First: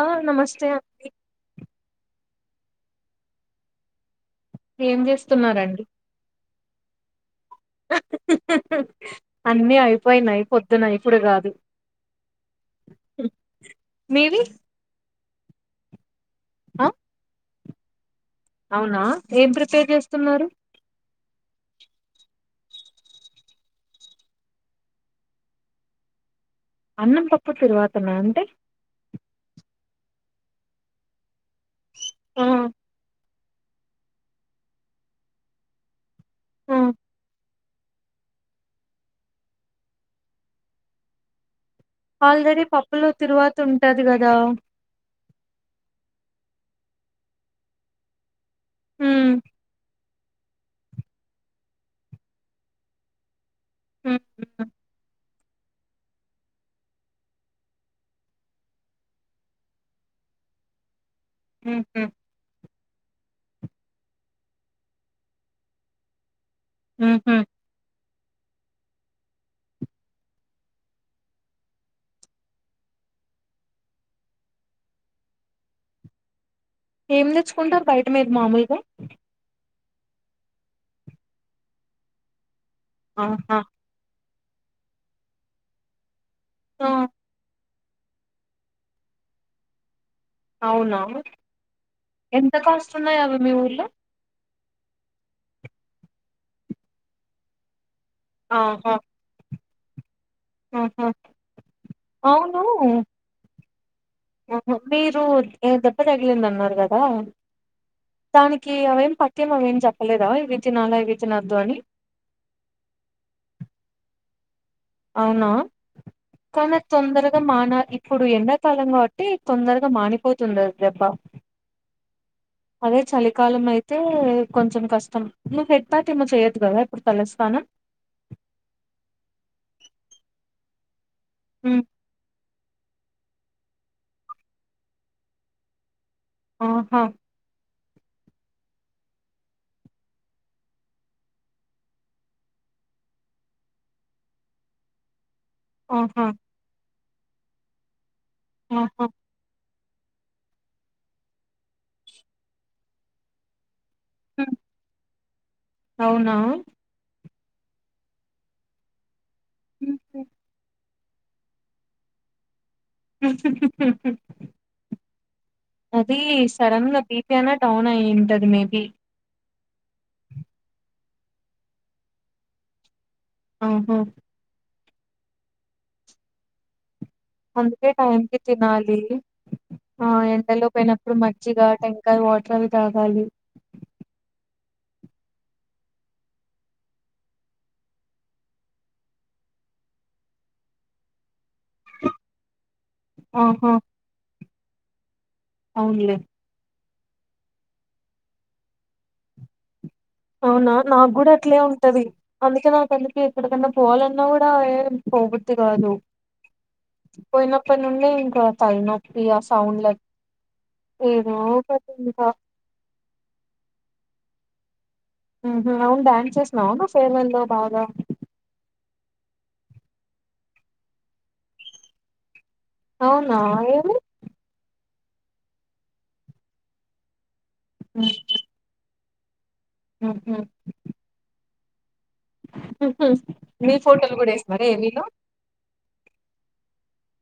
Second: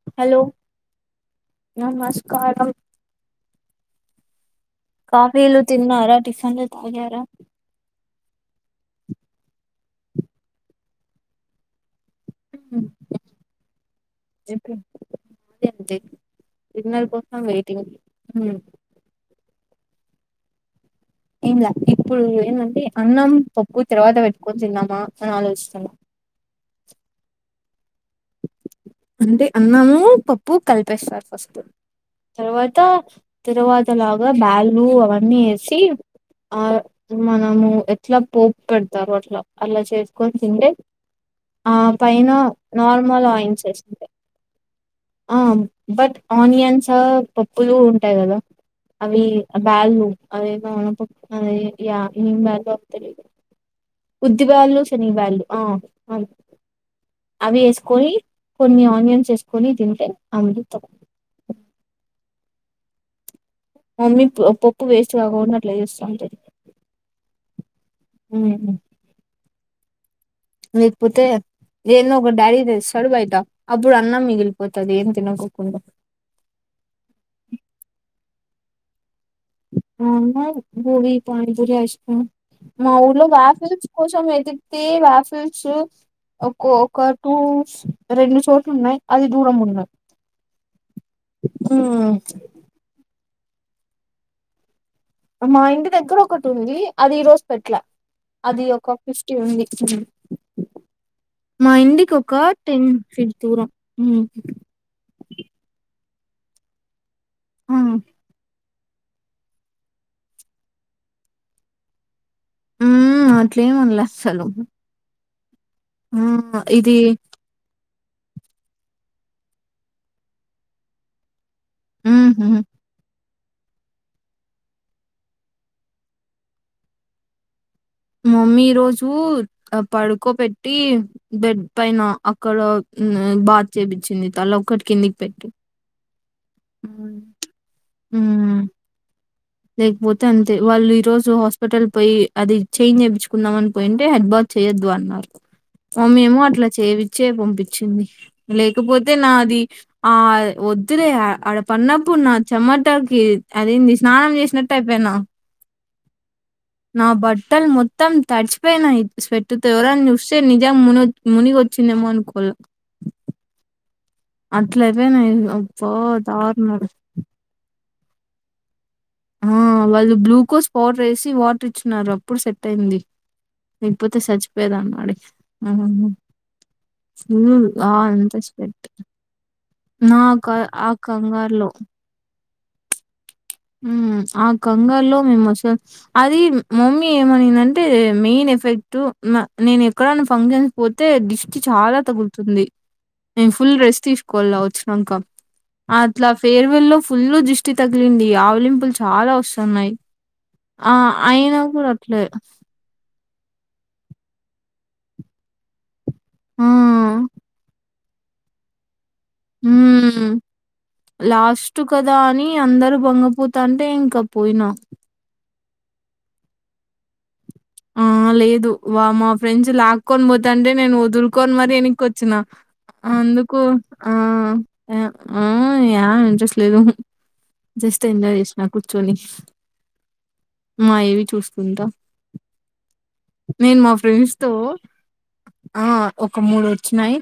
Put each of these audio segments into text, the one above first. ఆ హలో నమస్తే అండి నమస్కారం ఏం కాఫీలు చేస్తున్నారండి తిన్నార టిఫిన్లు తాగ్యార అన్నీ అయిపోయినాయి పొద్దున ఇప్పుడు కాదు మీవి [unintelligible] ఆ ఇనా పోస్తంగా తిను అవునా ఏబ్ర పే చేస్తున్నారు ఏంలా ఇప్పుడు ఏమంటే అన్నం పప్పు తర్వాత పెట్టుకొని తిన్నామా అని ఆలోచిస్తున్నాం అన్నం పప్పు తిరువాతన అంటే అందే అన్నమూ పప్పు కలిపేస్తారు ఆ తర్వాత తిరువాత లాగా బ్యాళ్ళు అవన్నీ వేసి ఆ ఆహ్ మనము ఎట్లా పోపు పెడతారు అట్లా అలా చేసుకొని తింటే ఆ పైన ఆల్రెడీ పప్పులో నార్మల్ తిరువాత ఆయిన్స్ వేస్ ఉంటది కదా ఆనియన్స్ పప్పులు ఉంటాయి కదా అవి హ్మ్ ఆ బ్యాల్లు అదేమో పప్పు అదే యా ఏం బ్యాల్లో తెలీదు హ్మ్ ఉద్ది బ్యాళ్లు శేనగ బ్యాళ్లు ఆ అవి అవి వేసుకోని కొన్ని ఆనియన్స్ వేసుకుని తింటే అమృతం ఉ హ్ మా మమ్మీ పప్పు వేస్ట్ కాకోకుండా అట్లా చేస్తుంటది ఉహు ఉహు లేకపోతే ఏందో ఒకటి డాడీ తెస్తాడు బయట అప్పుడు అన్నం మిగిలిపోతది ఏం తినకోకుండా ఏం తెచ్చుకుంటారు బయట మీరు మామూలుగా ఆ ఆ ఉన్నాయి గోబీ, పానీపూరి, ఐస్ క్రీమ్ మా ఊర్లో ఆహా వాకిలి కి వచ్చి కూర్చొని పోయ్ తే వాఫరు చు ఆ ఒక్కొక్క టుస్ రెండు చోట్లు ఉన్నాయి అది దూరంగా ఉన్నాయి అవునా ఎంత కాస్ట్ ఉన్నాయి అవి మీ మా ఇంటి దగ్గర ఒకటి ఉంది అది ఈ రోజు పెట్లా అది ఆహా ఒక ఫిఫ్టీ ఉంది ఇచ్చి కొంచెం ఆహా మా ఇంటికి ఒక అవును టెన్ ఫీట్ దూరం హు త తగిలింది అన్నారు కదా దానిక్ ఇంకే అవేం పత్యం అవి ఏం చెప్పలేదా ఇవి తినాలా ఇవి తినద్దు అని ఉమ్ అట్లేమండలే అస్సలు అవునా కానీ అది ఇది తొందరగా మానాలి ఇప్పుడు ఎండాకాలంగా కావట్టి తొందరగా మానిపోతుంది అది దెబ్బ ఉమ్ అదే చలి కాలం అయితే కొంచెం కష్టం నువ్వు హెడ్ ప్యాట్ ఏమో చెయ్యదు కదా ఇప్పుడు తల్లస్నానం మమ్మీ ఈ రోజు పడుకో పెెట్టి బెడ్ ఉమ్ పైన అక్కడ బాత్ చేపించింది తల ఒక్కటి కిందికి పెట్టి ఆహా మ్ హూ లేకపోతే అంతే వాళ్ళు ఈ రోజు హాస్పిటల్ పోయి అది చైన్ చేయిించుకుందామ అని పోయింటే హెడ్ బాత్ చేయ్యొద్దు అన్నారు మమ్మీ ఆహా ఏమో అట్లా చేయవి చే పంపించింది ఆహా లేకపోతే నాది ఆ వద్దులే ఆడ పన్నప్పుడు నా చెమటకి అది ఏంది స్నానం ఉమ్ చేస్ ిన టైపనా అవునా నా బట్టల్ మొత్తం తడిచిపోయినాయి స్వేట్ తో ఎవరన్న హుహు. చూస్తే నిజం ము ను మునిగి వచ్చిందేమో అనుకోలో అయిపోయినాయి అబ్బా అది దారుణం సడన్గా బిపి నా డౌన్ నా ఏంటది మే బి ఆ వాళ్ళు గ్లూకోజ్ పౌడర్ వేసి వాటర్ ఇచ్చన్నారు అప్పుడు సెట్ అయింది ఆహా లేకపోతే సచ్చిపోయేదాన్నీ [unintelligible] అందుకే టైం కి తినాలి ఆ నాకు ఎండలో ఆ పోయినప్పుడు మజ్జిగా కంగారులో టెంకాయ వాట్ ట్రవి తాగాలి హుమ్ ఆ కంగాల్లో మేము అస అది మా మమ్మీ ఏమనిందంటే మెయిన్ ఎఫెక్ట్ నేను ఎక్కడనా ఫంక్షన్స్ పోతే డిష్ చాలా తగుతుంది మేము ఆహా ఫుల్ రెస్ట్ తీసుకోళ్ల వ్ శంకాక్ అ అవునులే అట్లా ఫేర్ వెల్ లో ఫుల్లు దృష్టి తగగిలింది ఈ ఆవలింపులు చాలా వస్తున్నాయి్ అవునా నాకు కూడా అట్లే ఉంటది అట్లే అందుకే నాక్ ఎక్కడికన్నా పోవాలన్నా కూడా ఏం పోబుద్ది కాదు ఆ పోయినప్ప నుండి ఇంక తల్న ప్ హూ మ్ ఏదో లాస్ట్ ఒకటి కదా ఇంకా అని అందరూ గునుగుత అంటే ఇంక పోయిన అవును డన్స్ చేసినావు ఫేర్మ లో బాగా ఆ లేదు వామప్ ఫ్రెంస్ లాక్కొని పోతా అంటే నేను వదులుకొని మరి వెనక్కిొచ్చినా అవునా అందుకు ఏమి ఆ ఆ ఆ ఏ ఇంట్రెస్ట్ లేదు జస్ట్ే ఉహు ఎంద ఎష్ నా కుచ చని ఉహు మా ఏవి చూస్త చంద మీ ఫోటోలు కూడా ఫ్రెండ్స్‌తో వేస్తున్నారుారే మీలో ఆ ఒక మూడు వచ్చినాయి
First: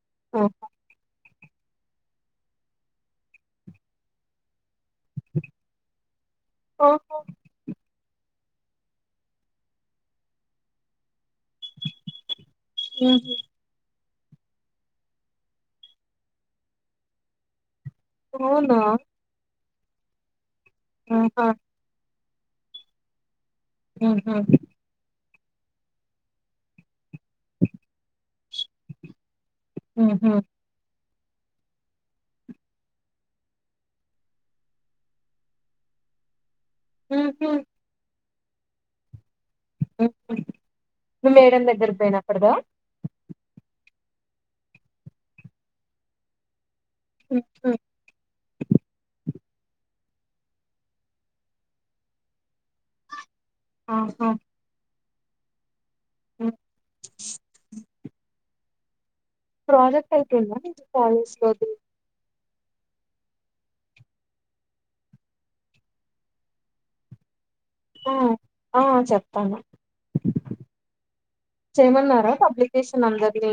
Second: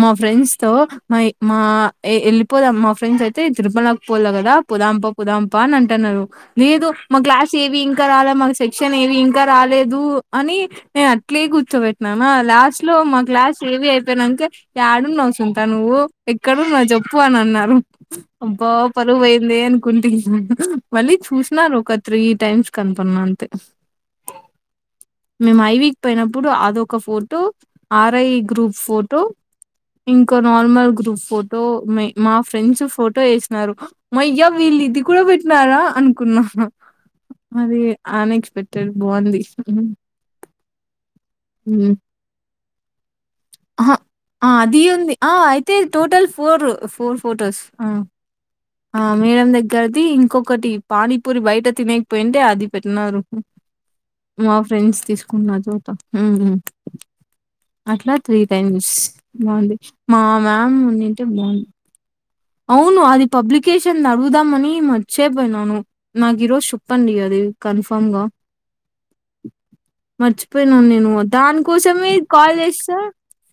మా ఫ్రెండ్స్ ఆహా తో మా మా వెళ్ళిపోదా మా ఫ్రెండ్స్ అయితే తిరుపలకి పోాల కదా పుదాంప పుదాంప అని అంటున్నారు లేదు మా ఉహు క్లాస్ ఏవి ఇంకా రాలా మాకు సెక్షన్ ఏవిం రాలేదు అని నేను ప్లే కూర్చోబెట్టినామా లాస్ట్ లో మా గ్లాస్ ఏవి అయి చెప్పనాక ఆడు ను్ సుంతా నువ్వు ఎక్కడున్నావ్ చెప్పు అని అన్నారు బ్బా అవునా పు వేంది కుంట మళ్ళీ ఆహా చూసినార ఒకత్రి టైమ్స్ క అంతపంట ఆహా మేము ఐవీక్ పోయినప్పుడు అదొక ఫోర్ ఆర్ఐ గ్రూప్ ఫోటో ఉహు ఇంకో నార్మల్ గ్రూప్ ఫోటో మా ఫ్రెండ్స్ ఫోటో వేసినారు మయ్యా వీళ్ళు ఇది కూడా పెట్టినారా అనుకున్నాను ఉహు మరి ఆ నెక్స్ట్ అే బాగుంది నువ్ మేడం దగ్గర హ్మ్ పోయినానప్పుడదా అది ఉంది అయితే టోటల్ ఫోర్ ఫోర్ ఫటోస్ ఉహు, ఆ మేడం దగ్గరది ఇంకొకటి పానీపూరి బయట తినకపోయింటే అది పెట్టిన్నారు ఆహా మా ఫ్రెండ్స్ తీసుకు కున్నదో అట్లా త్రి ఫెన్స్ బాగుంది ప్రాజెక్ట్ మా అయిపోయిందా మేం నీది ఉన్నింటే కాలేజ్ బాగుంది లోది అవును అది పబ్లికేషన్ అడుగుదామని మర్చిపోయినాను నాకు ఈరోజు చెప్పండి అది కన్ఫామ్ ఆ గా ఆ చెప్తాను మర్చిపోయినాను నేను దానికోసమే చేయమన్నారా కాల్ చేస్తా పబ్లికేషన్ అందరినీ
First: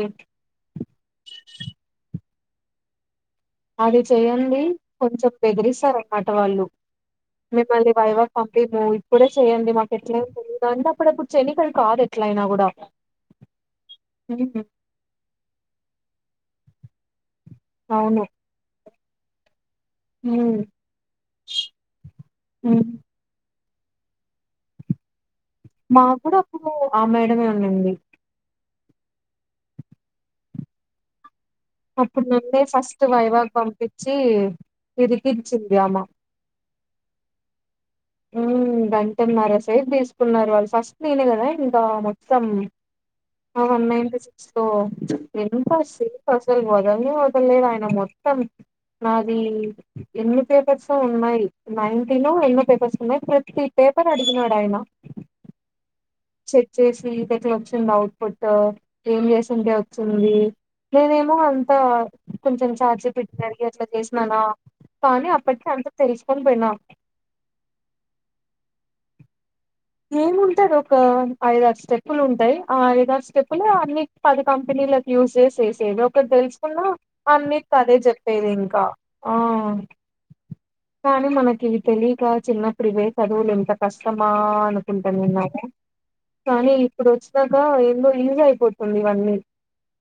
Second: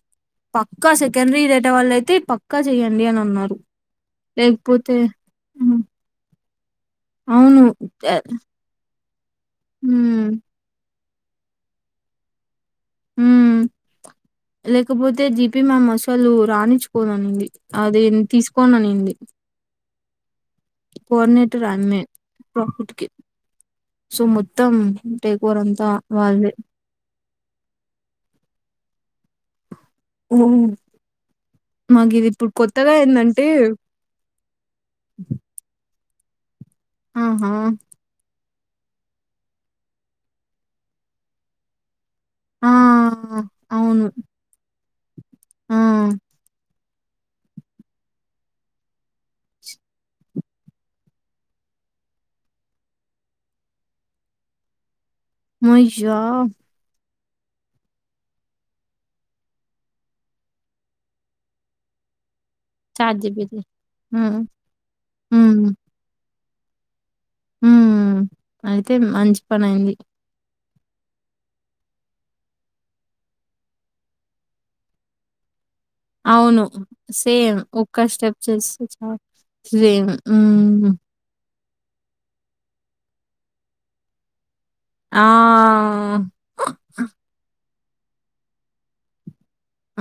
పక్కా సెకండరీ డేటా వాళ్ళు అయితే ప ఇకా చెయండి అని అన్నారు అది చెయండి కొంచెం హ్మ్. బెదిరిస్తారు అన్నమాట వళ్లు అవును. మిమ్మల్ని ఆహ్, వైవాగ్ పంపియము ఇప్పుడే చేయ్యండి మాకు ఎట్ల అయిన హ్మ్. తెలియదు అంటే ఇప్పుడప్పుడు చేనిక్కి ఆది కాదు ఎట్లయినా కూడా మ్మ్ ఉమ్, లేకపోతే జీపి మేం అసలు రాణించుకొను అన్నింది అదే అవును తీసుకోన్నాది ఉమ్ కోఆర్డినేటర్ అమ్మెనే ఉమ్ ప్రాఫిట్కి సో మొత్తం టేక్ ఓవర్ అంతా మా కూడా వాళ్ళదే. అప్పుడు ఆ మేడమే ఉన్నింది ఉ అప్పుడు నున్నే ఫస్ట్ వైవాగ్ పంపించి విరికిించింది అమ్మ ఆహా గంటన్నారా సేపు తీసుకున్నారు వాళ్ళు ఫస్ట్ నేనే కదా ఇంకా వన్ ఆ! అవును. [unintelligible] సిక్స్ లో ఎంత ఆ! సేపు అసలు వై [unintelligible] అదలేదు ఆయన మొత్తం నాది ఎనీ పేపర్స్ ఉన్నాయి నైన్టీన్ నో ఎన్నో పేపర్స్ అ ప్రతి పేపర్ అడిగినాడు ఆయన చెక్ చేసి [unintelligible] ఇదెట్ల వచ్చింది అవుట్ పట్ ఏం చేసింటే వచ్చింది నేనేమో అంత కొంచెం చఛార్జీ చాట్‌జీపీటీ. పెట్టినకి అట్లా హ్మ్. చేసిననా కానీ అప్పటిక హ్మ్. అంత తెలిసి కొన్ పోయినా మ్మ్ అయితే మంచి పన అయ్యింది ఏముంటది ఒక ఐదు ఆరు స్టెప్పులు ఉంటాయి ఆ ఐద ఆరు స్టెప్పులు అన్ని పది కంపెనీ కి యూజ్ చేసే అవును సేమ్ అదే ఒక్క స్టెప్ చెప్పేది ఇంకా చేస్తే చాలు ఆ సేమ్ కానీ మనకి ఇవి తెలియక చిన్నప్పుడు ఇవే చదువులు ఎంత కష్టమా అ అనుకుంటానే ఆ! ఉన్నాము కానీ ఇప్పుడు వచ్చినాక లో ఈజీ అయిపోతుంది ఇవన్నీ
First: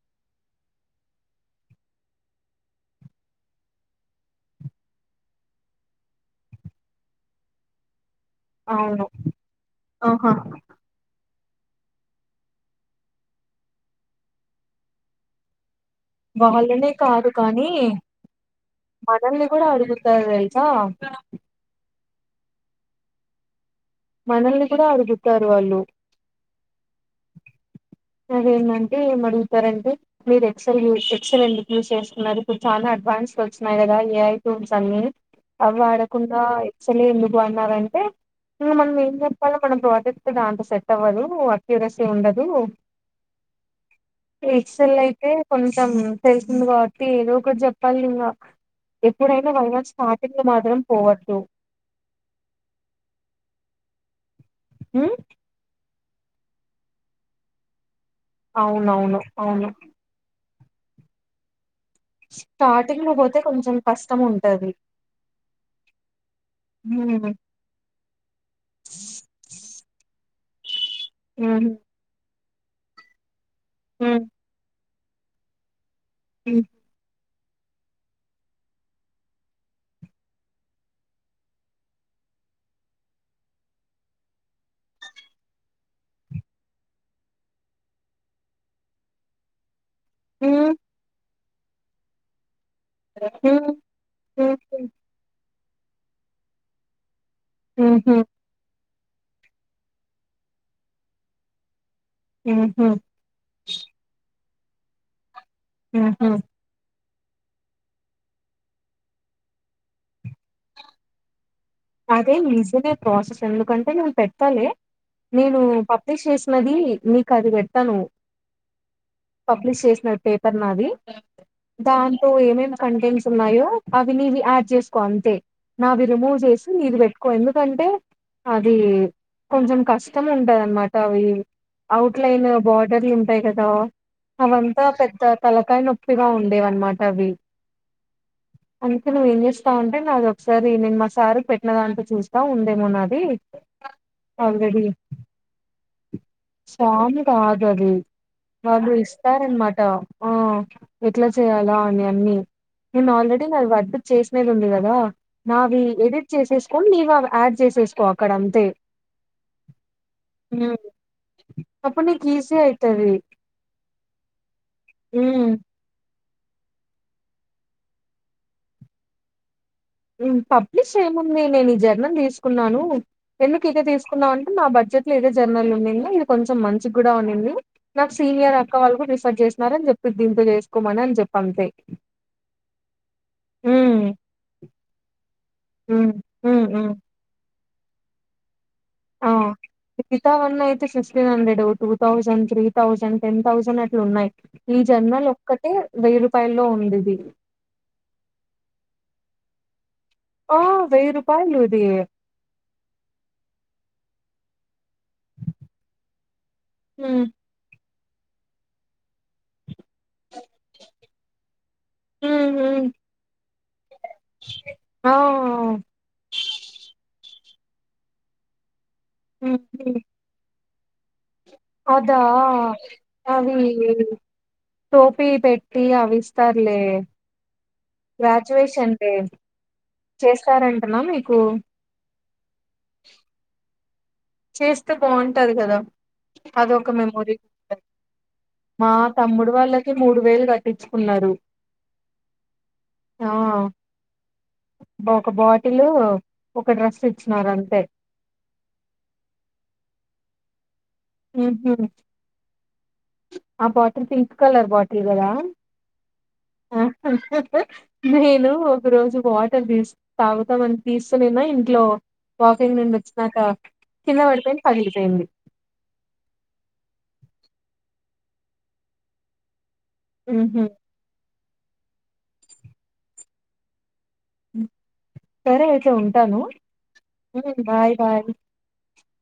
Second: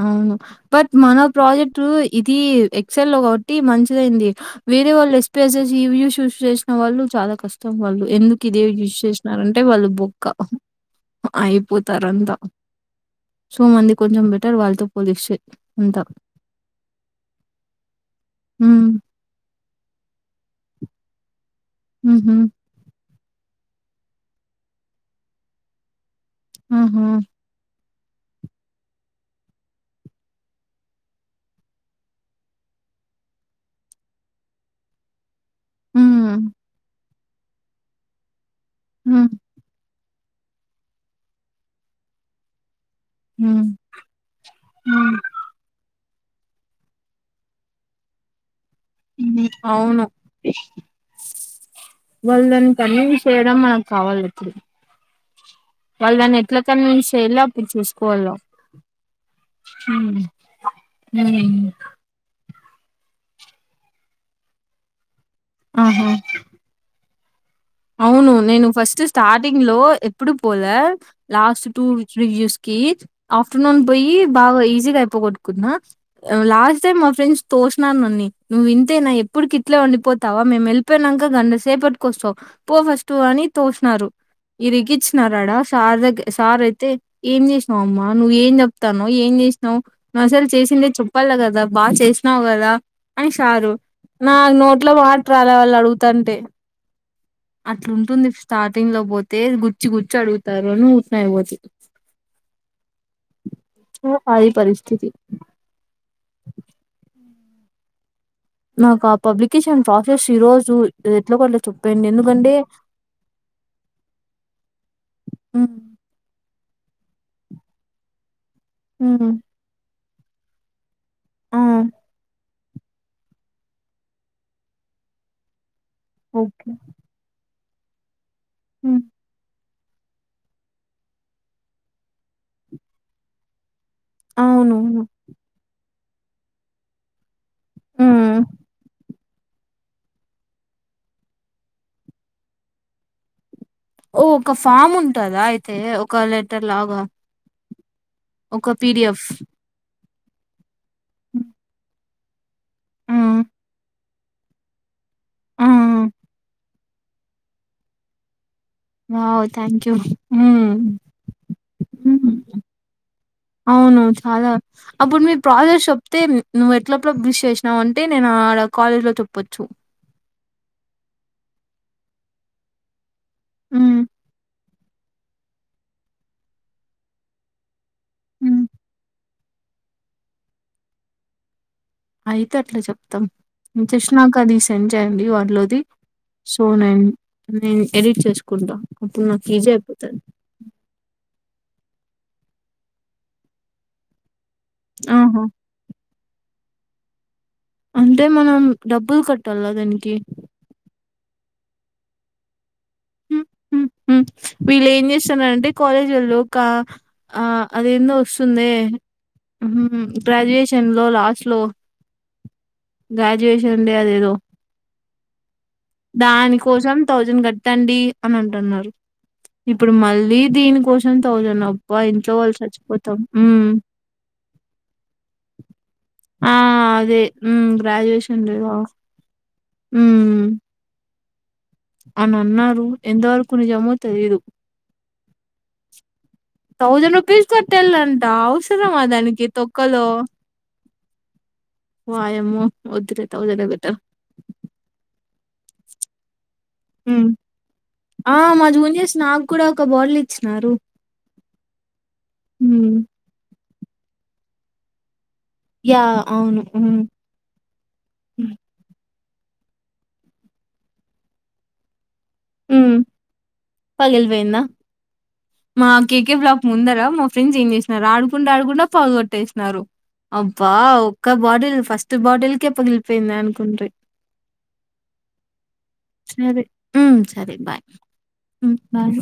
అవును బట్ మన ప్రాజెక్ట్ ఇది ఎక్సెల్ లో కాబట్టి మంచిదైంది వేరే వాళ్ళు ఎస్పిఎస్ ఇవ్యూ షూస్ చేసిన వాళ్ళు చాలా కష్టం వాళ్ళు ఎందుకు ఇదే యూజ్ అవును చేసినారంటే వాళ్ళు బొక్క ఆహా అయిపోతారు అంతా సో మంది కొంచెం వాళ్ళతో పోలిక్ష వాళ్ళనే కాదు కానీ హ్మ్. మనల్ని కూడా అడుగుతారు తెలుసా హ హ మనల్ని కూడా అడుగుతారు వాళ్ళు ఆహా! అదేంటంటే ఏం అడుగుతారంటే మీరు ఎక్సెల్ యూ ఎక్సల్ ఎందుకు యూజ్ చేసుకున్నారు ఇప్పుడు చాలా అడ్వాన్స్ వచ్చినన్నాయి కదా ఏఐ ఫోన్స్ అన్నిీ అ వాడకున్న హ్మ్. చల వన్ అవర్ అంటే ఇంకా మనం ఏం హ్మ్. చెప్పలో మనం ప్రాజెక్ట్ దాంత సెట్ అవ్వదు అత్యురసి ఉండదు హ్మ్. ఎక్సెల్ హ్మ్. అయితే కొంచెం తెలిసింది కాబట్టి ఏదో ఒకటి చెప్పాలి ఇంకా ఎప్పుడైనా వైవా అవును స్టార్టింగ్ లో మాత్రం పోవద్దు వాళ్ళ దాని కన్న చేయడం మనకు సవాల హ వాళ్ళుాన్ని ఎలా కన్వన్స్ చేయ్యి అప్పిస్తాారు అవునవును అవును హ స్టార్టింగ్ పోతే కొంచెం కష్టం ఉంటది ఆహా ఉ అవును నేను ఫస్ట్ స్టార్టింగ్ లో అప్పుడు పోలే లాస్ట్ ఉమ్ టూజస్ క ఆఫ్టర్నూన్ పోయి ఉమ్ బా ఈజీగాయి ప్పు కొట్కున్నా లాస్ట్ టైమ్ మా ఫ్రెండ్స్ తోసినాను నన్ని నువ్వు వింతేనా ఎప్పుడుకి ఇట్లా వండిపోతావా మేము వెళ్ళిపోయినాక గంటసేపటికొస్తావు పో ఫస్ట్ అని తోసినారు ఈరిగిచ్చినారడా సార్ దగ్గ సార్ అయితే ఏం చేసినావు అమ్మా నువ్్వ ఏం చెప్తానో ఏం చేసినావు్ మసలు ఉమ్ చేసిందే చప్పాల కదా కదా బాగా చేసినావు్ కదా అ ఉమ్. సారు నా ఉహు నోట్లో వాట రాదు అలా వాళ్ళు అడుగుతంటే ఉహు అట్లాంటుంది స్టార్టింగ్ లో పోతే గుచ్చి గుచ్చి అడుగుతారు అని తున్నాయి పోతే ఆహ సది పరిస్థితి నాకు ఆ పబ్లికేషన్ టాఫిక్స్ ఈ రోజు ఎట్లా కూడా అదే నిజమ ప్రాసెస్ ఎందుకంటే నేను పెట్టాలి నేను ఉమ్, పబ్లిష్ చేసి న్నది నీకు అది పెడతాను ఉమ్, పబ్లిష్ చేసినట్టు పేపర్ మాది ఆ దాంతో ఏమే కంటెంట్స్ ఉన్నాయో అవి న ఇవి యాడ్ చేసుకో అంతే నావవి రిమూవ్ ఓకే చేస్త ఎకు ఎందు కంటే అది కొంచం కష్టం ఉంటద అన్నమాట అవి అఔట్లైన్ బోార్డర్లు ఉంటాయి కదా అవంతా అవునువును పెద్ద తలకాయ నొప్పి చగా ఉండేవి అన్నమాట అవి అ ఇ నువ్వు ఏం చేస్తావుంటే నాది ఒకసారి నేను మా సార్ పెట్ చిన్న దాంట్లో చూస్తా ఉందేమోన్నది ఓ ఒక ఫామ్ ఉంటదా అయితే కల ఎటర్లాగా ఫామ్ కాదు అది వాళ్ళు ఇస్తారనమాట ఓ ఎట్లా చేయాలా అని అ నేను ఆల్రెడీ నాది వద్ద చేసినది ఉంది కదా నావి ఎదిర్ చేసే కొ ఇవ అ యాడ్ చేసేసుకో అక్కడ అంతే ఓ థ్యాంక్ యూ ఉమ్. అప్పుడు నీకు ఈజీ అయితది అవును చాలా అప్పుడు మీరు ఉమ్ ప్రాదస్ అే నువ్వు ఎట్లప్పుడు బృష్ చేసినావు అంటే నేను ఆడ కాలేజ్ లో చెప్పొచ్చు పబ్లిష్ ఏముంది నేను ఈ జర్నన్ తీసుకున్నాను ఎందుకు ఇక ఉమ్. తీసుకున్నావు అంటే నా బడ్జెట్ ఇ ఏదే జర్నల్ ఉంంది. ఇది కొంచెం మంచి కూడా ఉన్నింది. నాకు సీనియర్ హ్మ్. అక్క వాళ్ళు కూడా రిఫర్డ్ చేసినార అని చెప్పి దీంతో చేసుకోమని అని చెప్పి అంతే అయితే హ్మ్ చె అయండి ది హ్మ్ సో హ్మ్ హ్మ్ నేను నేను ఎడిట్ చేసుకుంటా అప్పుడు ఆ నాకు ఈజీ అయిపోతది. గితావన్న అయితే ఫిఫ్స్టీన్ హండ్రెడ్ ఉ two thousand three thousand ten thousand అట్లు ఉన్నాయి ఈ జన్నాలు ఆహా! ఒక్కటే వెయ్యి రూపాయల్లో ఉ ఉండది అంటే మనం డబ్బులు కట్టాల దానికి ఆ వెయి రూపాయి లోదు [inaudible] వీళ్ళు ఏం చేస్తున్నంటే కాలేజీలలో ఒక హ్మ్ ఆ అది ఎన్నో వస్తుంది గ్రాడ్యుయేషన్ లో లాస్ట్ లో హ్మ్ హ్మ్ గ్రా జష ఉండ అదేదో అ దాని కోసం థౌజండ్ కట్టండి అని అంటున్నారు హ్మ్. ఇప్పుడు హ్మ్. మళ్ళీ దీనికి పోషణ అదా అవి హ్మ్. టోపీ పెట్టి అవి ఆ ఇస్తారులే అదే హ్మ్ గ్రాడ్యుయేషన్ లేదా గ్రాడ్యుయేషన్లే హ్మ్ చేస్తనండి [inaudible] అని అన్నారు ఎంతవరకు నిజమో తెలీదు చేస్తే బాగుంటది కదా అదొక థౌజండ్ మెమొరీ రూపీస్ తట్టేళంట మా అవసరమా దానికి తమ్ముడు వాళ్ళకి తొక్కలో మూడు వేలు కట్టించుకున్నారు వాయము వద్దుట ఆ థౌజండ్ బట్ట బ- ఒక బాటిల్ ఒక డ్రెస్ ఇచ్చినారు అంతే ఆ మజకుని స్నా కూడా ఒక బాళ ఇచ్చినారు ఉహు హ్మ్ ఆ బాటిల్ పింక్ కలర్ బాటిల్ కదా యా అవును హ్మ్ నేను ఒక రోజు వాటర్ తీ తాగుతాంని తీస్తూనేనా ఇంట్లో వాకింగ్ నుండి హ్మ్ వచ్చాక కింద పడిపోయింది పగిలిపోయిందా తగిలిపోయింది మా కేకే బ్లాక్ ముందర మా ఫ్రెండ్స్ ఏం చేసినన్నారు ఆడుకుండా ఆడుకుండా పగొట్టేసినన్నారు ఉహు అబ్బా ఒక బాటిల్ ఫస్ట్ బాటిల్కే పగిలిపోయింది అనుకుంట్రి సరే అతే ఉంటాను సరే బాయ్ బాయ్ బారు